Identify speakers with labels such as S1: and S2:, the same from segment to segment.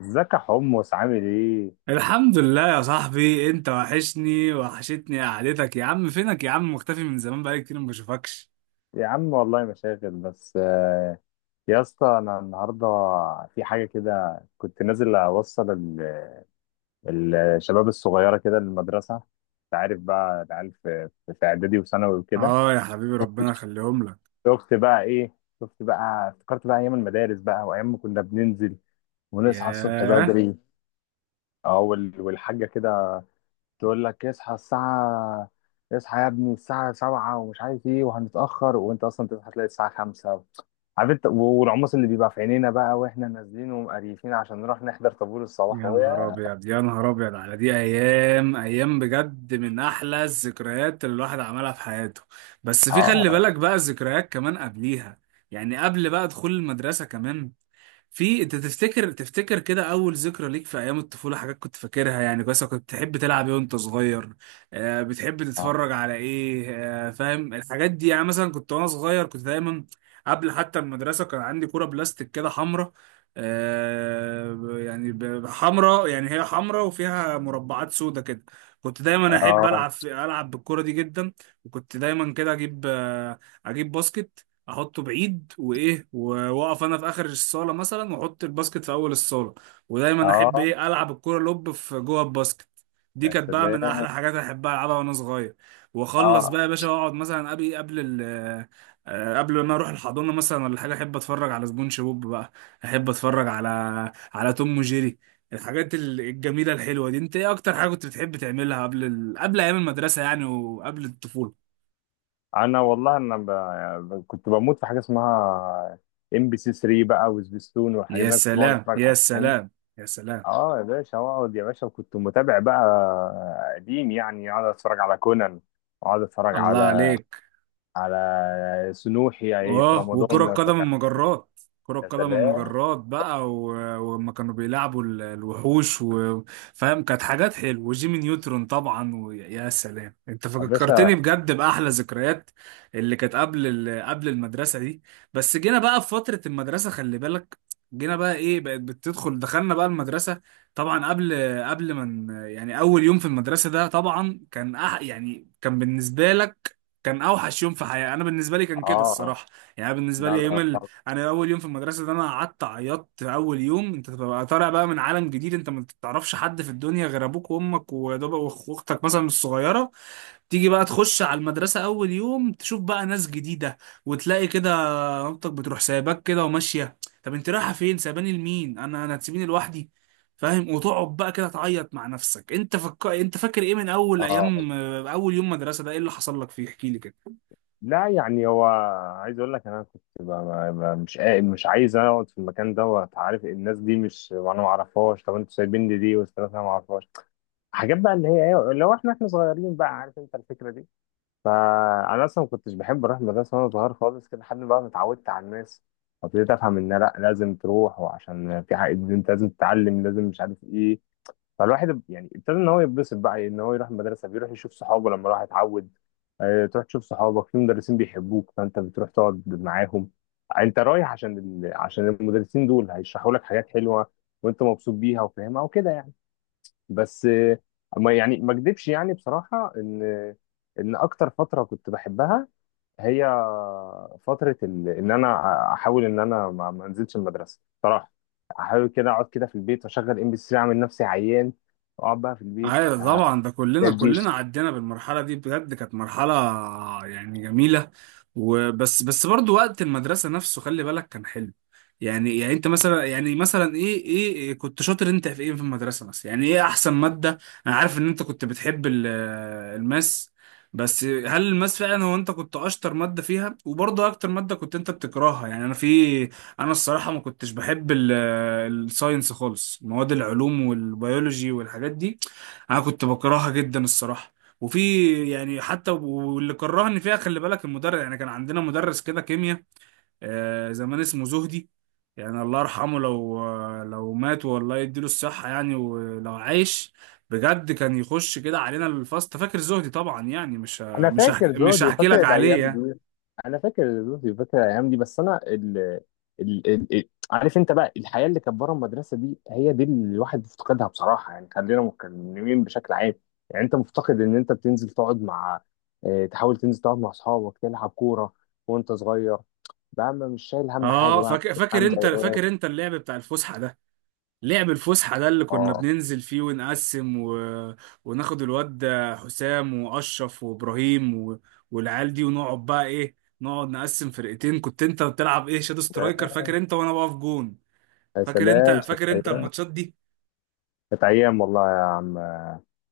S1: ازيك يا حمص، عامل ايه؟
S2: الحمد لله يا صاحبي، انت وحشني، وحشتني قعدتك يا عم. فينك يا عم؟ مختفي من زمان، بقالي كتير ما بشوفكش.
S1: يا عم والله مشاغل بس يا اسطى انا النهارده في حاجه كده، كنت نازل اوصل الشباب الصغيره كده للمدرسه. انت عارف بقى العيال في اعدادي وثانوي وكده.
S2: اه يا حبيبي، ربنا يخليهم لك.
S1: شفت بقى افتكرت بقى ايام المدارس بقى، وايام ما كنا بننزل ونصحى الصبح
S2: ياه،
S1: بدري. اه والحاجه كده تقول لك اصحى الساعة، اصحى يا ابني الساعة سبعة ومش عارف ايه وهنتأخر، وانت اصلا تصحى تلاقي الساعة خمسة. عارف انت، والعمص اللي بيبقى في عينينا بقى واحنا نازلين ومقريفين عشان نروح نحضر طابور
S2: يا
S1: الصباح،
S2: نهار
S1: ويا...
S2: ابيض يا نهار ابيض على دي، ايام ايام بجد من احلى الذكريات اللي الواحد عملها في حياته. بس في، خلي
S1: اه،
S2: بالك بقى الذكريات كمان قبليها، يعني قبل بقى دخول المدرسة كمان. في انت تفتكر كده اول ذكرى ليك في ايام الطفوله، حاجات كنت فاكرها يعني كويس؟ كنت بتحب تلعب ايه وانت صغير؟ آه، بتحب
S1: اه،
S2: تتفرج على ايه؟ فاهم. الحاجات دي يعني، مثلا كنت وانا صغير كنت دايما قبل حتى المدرسه كان عندي كوره بلاستيك كده حمراء. آه، حمراء، يعني هي حمراء وفيها مربعات سودا كده. كنت دايما احب
S1: اه،
S2: العب، العب بالكوره دي جدا. وكنت دايما كده اجيب، اجيب باسكت، احطه بعيد، وايه، واقف انا في اخر الصاله مثلا، واحط الباسكت في اول الصاله. ودايما احب
S1: اه،
S2: ايه، العب الكوره لوب في جوه الباسكت. دي
S1: يا
S2: كانت بقى من
S1: سلام،
S2: احلى حاجات احبها العبها وانا صغير. واخلص
S1: اه.
S2: بقى يا باشا، واقعد مثلا قبل ال-، قبل ما اروح الحضانه مثلا ولا حاجه، احب اتفرج على سبونج بوب بقى، احب اتفرج على، على توم وجيري. الحاجات ال- الجميله الحلوه دي، انت ايه اكتر حاجه كنت بتحب تعملها قبل ال...، قبل ايام المدرسه يعني، وقبل الطفوله؟
S1: انا والله كنت بموت في حاجة اسمها ام بي سي 3 بقى، وسبيستون والحاجات
S2: يا
S1: دي. انا كنت بقعد
S2: سلام،
S1: اتفرج
S2: يا
S1: عليهم.
S2: سلام، يا سلام.
S1: اه يا باشا، اقعد يا باشا. وكنت متابع بقى قديم، يعني اقعد اتفرج على كونان، واقعد اتفرج
S2: الله
S1: على
S2: عليك.
S1: سنوحي، يعني إيه، في
S2: اه، وكرة
S1: رمضان اتفرج
S2: قدم
S1: على...
S2: المجرات، كرة
S1: يا
S2: قدم
S1: سلام
S2: المجرات بقى، و- ولما كانوا بيلعبوا ال- الوحوش و-، فاهم، كانت حاجات حلوة. وجيمي نيوترون طبعا. ويا، يا سلام، انت
S1: يا باشا،
S2: فكرتني بجد بأحلى ذكريات اللي كانت قبل ال-، قبل المدرسة دي. بس جينا بقى في فترة المدرسة، خلي بالك، جينا بقى ايه، بقت بتدخل، دخلنا بقى المدرسة. طبعا قبل ما ن-، يعني اول يوم في المدرسة ده طبعا كان أح-، يعني كان بالنسبة لك كان اوحش يوم في حياتي. انا بالنسبه لي كان كده
S1: اه،
S2: الصراحه. يعني أنا بالنسبه
S1: لا
S2: لي يوم
S1: لا
S2: ال...،
S1: لا،
S2: انا اول يوم في المدرسه ده انا قعدت عيطت. اول يوم انت بتبقى طالع بقى من عالم جديد، انت ما بتعرفش حد في الدنيا غير ابوك وامك ويا دوب وأخ- واختك مثلا الصغيره. تيجي بقى تخش على المدرسه اول يوم، تشوف بقى ناس جديده، وتلاقي كده مامتك بتروح سايباك كده وماشيه. طب انت رايحه فين سايباني لمين؟ انا، انا هتسيبيني لوحدي؟ فاهم. وتقعد بقى كده تعيط مع نفسك. انت فك-، انت فاكر ايه من اول
S1: اه.
S2: ايام، اول يوم مدرسه ده، ايه اللي حصل لك فيه؟ احكي لي كده.
S1: لا يعني هو عايز اقول لك، انا كنت مش عايز اقعد في المكان دوت. عارف الناس دي مش انا ما اعرفهاش، طب انتوا سايبين لي دي والثلاثه ما اعرفهاش. حاجات بقى اللي هي ايه لو احنا صغيرين بقى، عارف انت الفكره دي. فانا اصلا ما كنتش بحب اروح المدرسه وانا صغير خالص كده، لحد بقى ما اتعودت على الناس وابتديت افهم ان لا، لازم تروح، وعشان في حاجه انت لازم تتعلم، لازم مش عارف ايه. فالواحد يعني ابتدى ان هو يتبسط بقى ان هو يروح المدرسه، بيروح يشوف صحابه لما راح يتعود. تروح تشوف صحابك، في مدرسين بيحبوك فانت بتروح تقعد معاهم. انت رايح عشان عشان المدرسين دول هيشرحوا لك حاجات حلوه وانت مبسوط بيها وفاهمها وكده يعني. بس ما يعني ما اكدبش، يعني بصراحة ان اكتر فترة كنت بحبها هي فترة ان انا احاول ان انا ما انزلش المدرسة بصراحة. احاول كده اقعد كده في البيت واشغل ام بي سي، اعمل نفسي عيان واقعد بقى في
S2: ايوه طبعا، ده كلنا
S1: البيت.
S2: كلنا عدينا بالمرحله دي، بجد كانت مرحله يعني جميله. وبس، بس برضو وقت المدرسه نفسه خلي بالك كان حلو. يعني، يعني انت مثلا، يعني مثلا ايه، ايه، إيه كنت شاطر انت في ايه في المدرسه مثلا؟ يعني ايه احسن ماده؟ انا عارف ان انت كنت بتحب ال- الماس. بس هل الماس فعلا هو انت كنت اشطر ماده فيها؟ وبرضه اكتر ماده كنت انت بتكرهها؟ يعني انا في، انا الصراحه ما كنتش بحب ال- الساينس خالص، مواد العلوم والبيولوجي والحاجات دي، انا كنت بكرهها جدا الصراحه. وفي يعني حتى، واللي كرهني فيها خلي بالك المدرس. يعني كان عندنا مدرس كده كيمياء، زمان اسمه زهدي، يعني الله يرحمه لو، لو مات، والله يديله الصحه يعني ولو عايش. بجد كان يخش كده علينا الفصل، فاكر زهدي طبعا، يعني مش ه-،
S1: انا
S2: مش
S1: فاكر
S2: هحكي مش
S1: جودي،
S2: هحكي
S1: فاكر
S2: لك
S1: الايام
S2: عليه يعني.
S1: دي. بس انا عارف انت بقى، الحياه اللي كانت بره المدرسه دي هي دي اللي الواحد بيفتقدها بصراحه. يعني خلينا متكلمين بشكل عام، يعني انت مفتقد ان انت بتنزل تقعد مع... تحاول تنزل تقعد مع اصحابك، تلعب كوره وانت صغير بقى، ما مش شايل هم حاجه
S2: اه،
S1: بقى.
S2: فاكر، فاكر
S1: عم
S2: انت
S1: ضايقان.
S2: فاكر انت اللعب بتاع الفسحه ده، لعب الفسحة ده اللي كنا
S1: اه،
S2: بننزل فيه، ونقسم و...، وناخد الواد ده حسام وأشرف وإبراهيم و...، والعيال دي، ونقعد بقى إيه، نقعد نقسم فرقتين. كنت أنت بتلعب إيه؟ شادو سترايكر، فاكر أنت؟ وأنا بقف جون.
S1: يا
S2: فاكر أنت
S1: سلام، كانت
S2: فاكر أنت
S1: ايام.
S2: الماتشات دي؟
S1: كانت ايام والله يا عم،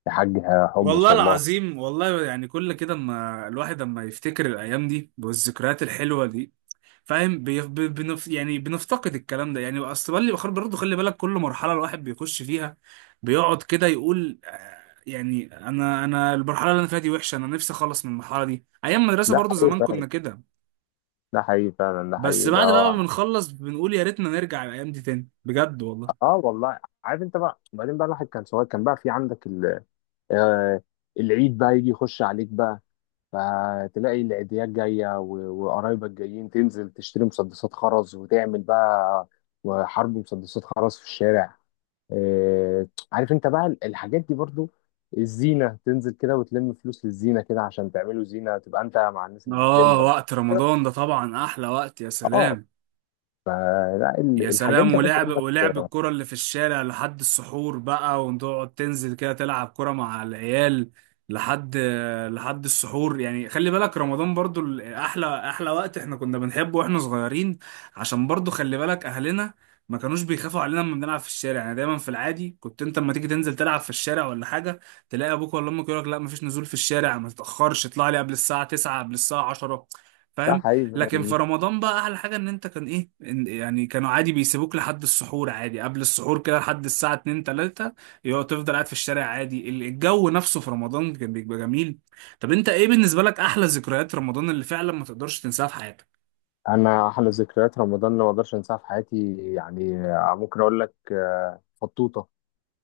S1: يا حاج حمص،
S2: والله
S1: والله.
S2: العظيم والله، يعني كل كده اما الواحد اما يفتكر الأيام دي والذكريات الحلوة دي، فاهم، بي- ب- بنف-، يعني بنفتقد الكلام ده. يعني استراليا بخير برضه خلي بالك. كل مرحله الواحد بيخش فيها بيقعد كده يقول يعني انا، انا المرحله اللي انا فيها دي وحشه، انا نفسي اخلص من المرحله دي. ايام مدرسه
S1: ده
S2: برضه
S1: حقيقي
S2: زمان
S1: فعلاً.
S2: كنا كده،
S1: ده حقيقي فعلا، ده
S2: بس
S1: حقيقي، ده
S2: بعد بقى ما
S1: هو.
S2: بنخلص بنقول يا ريتنا نرجع الايام دي تاني، بجد والله.
S1: اه، والله. عارف انت بقى، وبعدين بقى الواحد كان صغير كان بقى في عندك آه، العيد بقى يجي يخش عليك بقى، فتلاقي العيديات جايه وقرايبك جايين، تنزل تشتري مسدسات خرز وتعمل بقى، وحرب مسدسات خرز في الشارع. آه، عارف انت بقى الحاجات دي برضو، الزينه، تنزل كده وتلم فلوس للزينه كده عشان تعملوا زينه، تبقى انت مع الناس اللي بتلم
S2: اه،
S1: والحاجات.
S2: وقت رمضان ده طبعا احلى وقت. يا
S1: اه،
S2: سلام،
S1: لا
S2: يا
S1: الحاجات
S2: سلام،
S1: دي عايز
S2: ولعب،
S1: اقول
S2: ولعب
S1: لك.
S2: الكرة اللي في الشارع لحد السحور بقى، وتقعد تنزل كده تلعب كرة مع العيال لحد، لحد السحور. يعني خلي بالك رمضان برضو ال- احلى وقت احنا كنا بنحبه واحنا صغيرين، عشان برضو خلي بالك اهلنا ما كانوش بيخافوا علينا لما بنلعب في الشارع. يعني دايما في العادي كنت انت لما تيجي تنزل تلعب في الشارع ولا حاجة، تلاقي ابوك ولا امك يقول لك لا، مفيش نزول في الشارع، ما تتأخرش، اطلع لي قبل الساعة 9، قبل الساعة 10،
S1: ده
S2: فاهم.
S1: حقيقي.
S2: لكن في رمضان بقى احلى حاجه ان انت كان ايه، إن-، يعني كانوا عادي بيسيبوك لحد السحور عادي، قبل السحور كده لحد الساعه 2، 3، يقعد تفضل قاعد في الشارع عادي. ال- الجو نفسه في رمضان كان بيبقى جميل. طب انت ايه بالنسبه لك احلى ذكريات رمضان اللي فعلا ما تقدرش تنساها في حياتك؟
S1: انا احلى ذكريات رمضان اللي ما اقدرش انساها في حياتي، يعني ممكن اقول لك فطوطه.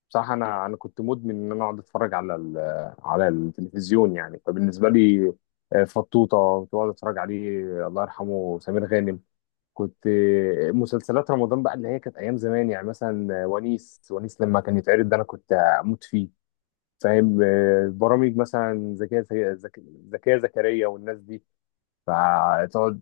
S1: بصراحه انا كنت مدمن ان انا اقعد اتفرج على على التلفزيون، يعني. فبالنسبه لي فطوطه كنت بقعد اتفرج عليه، الله يرحمه سمير غانم. كنت مسلسلات رمضان بقى اللي هي كانت ايام زمان، يعني مثلا ونيس. ونيس لما كان يتعرض ده انا كنت اموت فيه. فاهم، برامج مثلا زكيه، زكيه، زكيه زكريا والناس دي، فتقعد.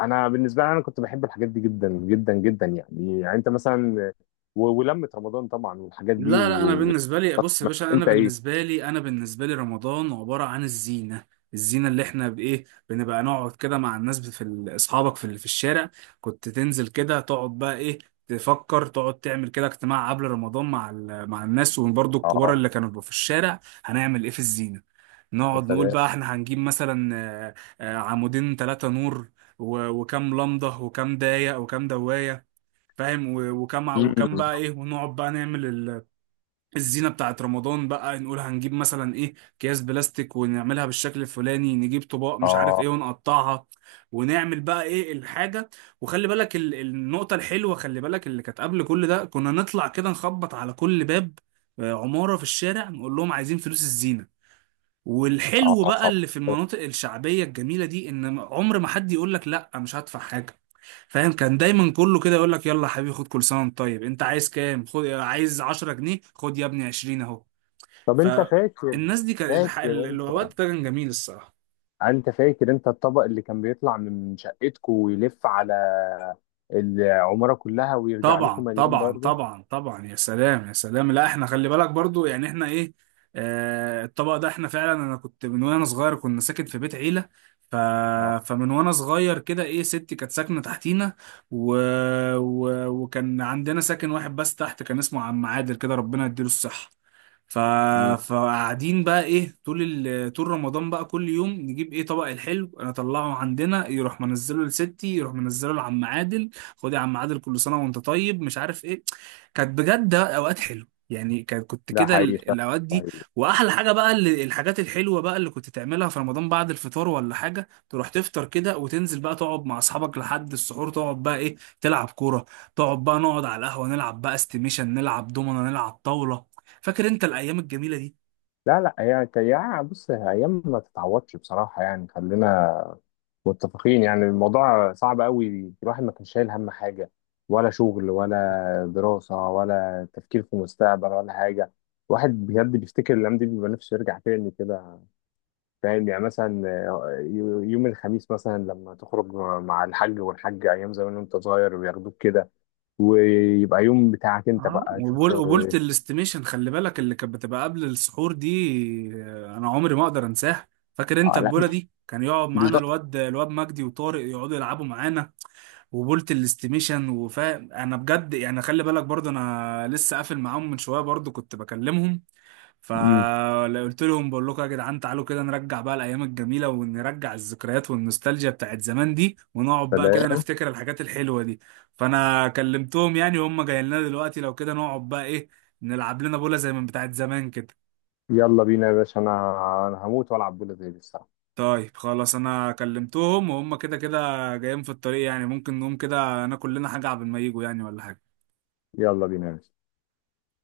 S1: انا بالنسبه لي انا كنت بحب الحاجات دي جدا جدا جدا، يعني انت مثلا، ولمة رمضان طبعا والحاجات دي
S2: لا، لا، انا
S1: و...
S2: بالنسبه لي، بص يا
S1: ما-
S2: باشا، انا
S1: انت ايه؟
S2: بالنسبه لي، انا بالنسبه لي رمضان عباره عن الزينه. الزينه اللي احنا بايه، بنبقى نقعد كده مع الناس في ال- اصحابك في ال- في الشارع. كنت تنزل كده تقعد بقى ايه، تفكر، تقعد تعمل كده اجتماع قبل رمضان مع ال- مع الناس، وبرضه
S1: اه،
S2: الكبار اللي كانوا بيبقوا في الشارع. هنعمل ايه في الزينه؟
S1: يا
S2: نقعد نقول
S1: سلام،
S2: بقى احنا هنجيب مثلا، آه، عمودين، ثلاثه نور، و- وكام لمضه، وكام دايه، وكام دوايه، فاهم، و- وكم،
S1: مم.
S2: وكم بقى ايه، ونقعد بقى نعمل الزينة بتاعت رمضان بقى، نقول هنجيب مثلا ايه، اكياس بلاستيك ونعملها بالشكل الفلاني، نجيب طباق مش عارف
S1: اه،
S2: ايه ونقطعها، ونعمل بقى ايه الحاجة. وخلي بالك ال- النقطة الحلوة، خلي بالك اللي كانت قبل كل ده، كنا نطلع كده نخبط على كل باب، عمارة في الشارع، نقول لهم عايزين فلوس الزينة.
S1: اه،
S2: والحلو بقى اللي في
S1: طبعا.
S2: المناطق الشعبية الجميلة دي، ان عمر ما حد يقول لك لا مش هدفع حاجة، فاهم. كان دايما كله كده يقول لك يلا يا حبيبي، خد، كل سنة وانت طيب، انت عايز كام؟ خد، عايز 10 جنيه؟ خد يا ابني، 20 اهو.
S1: طب انت فاكر،
S2: فالناس دي كان الح-
S1: فاكر
S2: ال-
S1: انت
S2: الوقت ده كان جميل الصراحه.
S1: انت فاكر انت الطبق اللي كان بيطلع من شقتكم ويلف على العماره كلها ويرجع لكم
S2: طبعا،
S1: مليون
S2: طبعا،
S1: برضه.
S2: طبعا، طبعا، يا سلام، يا سلام. لا احنا خلي بالك برضو، يعني احنا ايه، آه الطبق ده احنا فعلا، انا كنت من وانا صغير كنا ساكن في بيت عيله، ف...،
S1: اه،
S2: فمن وانا صغير كده ايه، ستي كانت ساكنه تحتينا و...، و...، وكان عندنا ساكن واحد بس تحت كان اسمه عم عادل كده، ربنا يديله الصحه. ف...،
S1: مم.
S2: فقاعدين بقى ايه، طول ال...، طول رمضان بقى كل يوم نجيب ايه، طبق الحلو انا اطلعه عندنا، يروح منزله لستي، يروح منزله لعم عادل. خد يا عم عادل، كل سنه وانت طيب، مش عارف ايه. كانت بجد اوقات حلوه، يعني كانت، كنت
S1: ده
S2: كده
S1: حقيقي
S2: ال- الاوقات دي.
S1: فعلا.
S2: واحلى حاجه بقى اللي، الحاجات الحلوه بقى اللي كنت تعملها في رمضان بعد الفطار ولا حاجه، تروح تفطر كده وتنزل بقى تقعد مع اصحابك لحد السحور، تقعد بقى ايه، تلعب كوره، تقعد بقى، نقعد على القهوه نلعب بقى استيميشن، نلعب دومنا، نلعب طاوله. فاكر انت الايام الجميله دي؟
S1: لا لا، هي يعني بص، هي ايام ما تتعوضش بصراحه، يعني خلينا متفقين. يعني الموضوع صعب قوي، الواحد ما كانش شايل هم حاجة، ولا شغل ولا دراسة، ولا تفكير في المستقبل، ولا حاجة. الواحد بجد بيفتكر الأيام دي بيبقى نفسه يرجع تاني كده. فاهم، يعني مثلا يوم الخميس مثلا لما تخرج مع الحاج، والحاج أيام زمان وأنت صغير وياخدوك كده، ويبقى يوم بتاعك أنت
S2: اه،
S1: بقى تشوف.
S2: وبول، قبولة
S1: آه،
S2: الاستيميشن خلي بالك اللي كانت بتبقى قبل السحور دي، انا عمري ما اقدر انساها. فاكر انت
S1: لا،
S2: البوله دي؟ كان يقعد معانا
S1: بالظبط.
S2: الواد، الواد مجدي وطارق يقعدوا يلعبوا معانا، وبولة الاستيميشن وفا، انا بجد يعني خلي بالك برضه انا لسه قافل معاهم من شويه، برضه كنت بكلمهم،
S1: أمم.
S2: فقلت لهم، بقول لكم يا جدعان، تعالوا كده نرجع بقى الايام الجميله، ونرجع الذكريات والنوستالجيا بتاعت زمان دي، ونقعد بقى كده
S1: سلام.
S2: نفتكر الحاجات الحلوه دي. فانا كلمتهم يعني، وهم جايين لنا دلوقتي لو كده، نقعد بقى ايه، نلعب لنا بوله زي من بتاعت زمان كده.
S1: يلا بينا يا باشا، أنا هموت وألعب بولا زي دي الساعة.
S2: طيب خلاص، انا كلمتهم وهم كده كده جايين في الطريق، يعني ممكن نقوم كده ناكل لنا حاجه قبل ما يجوا، يعني ولا حاجه.
S1: يلا بينا يا باشا.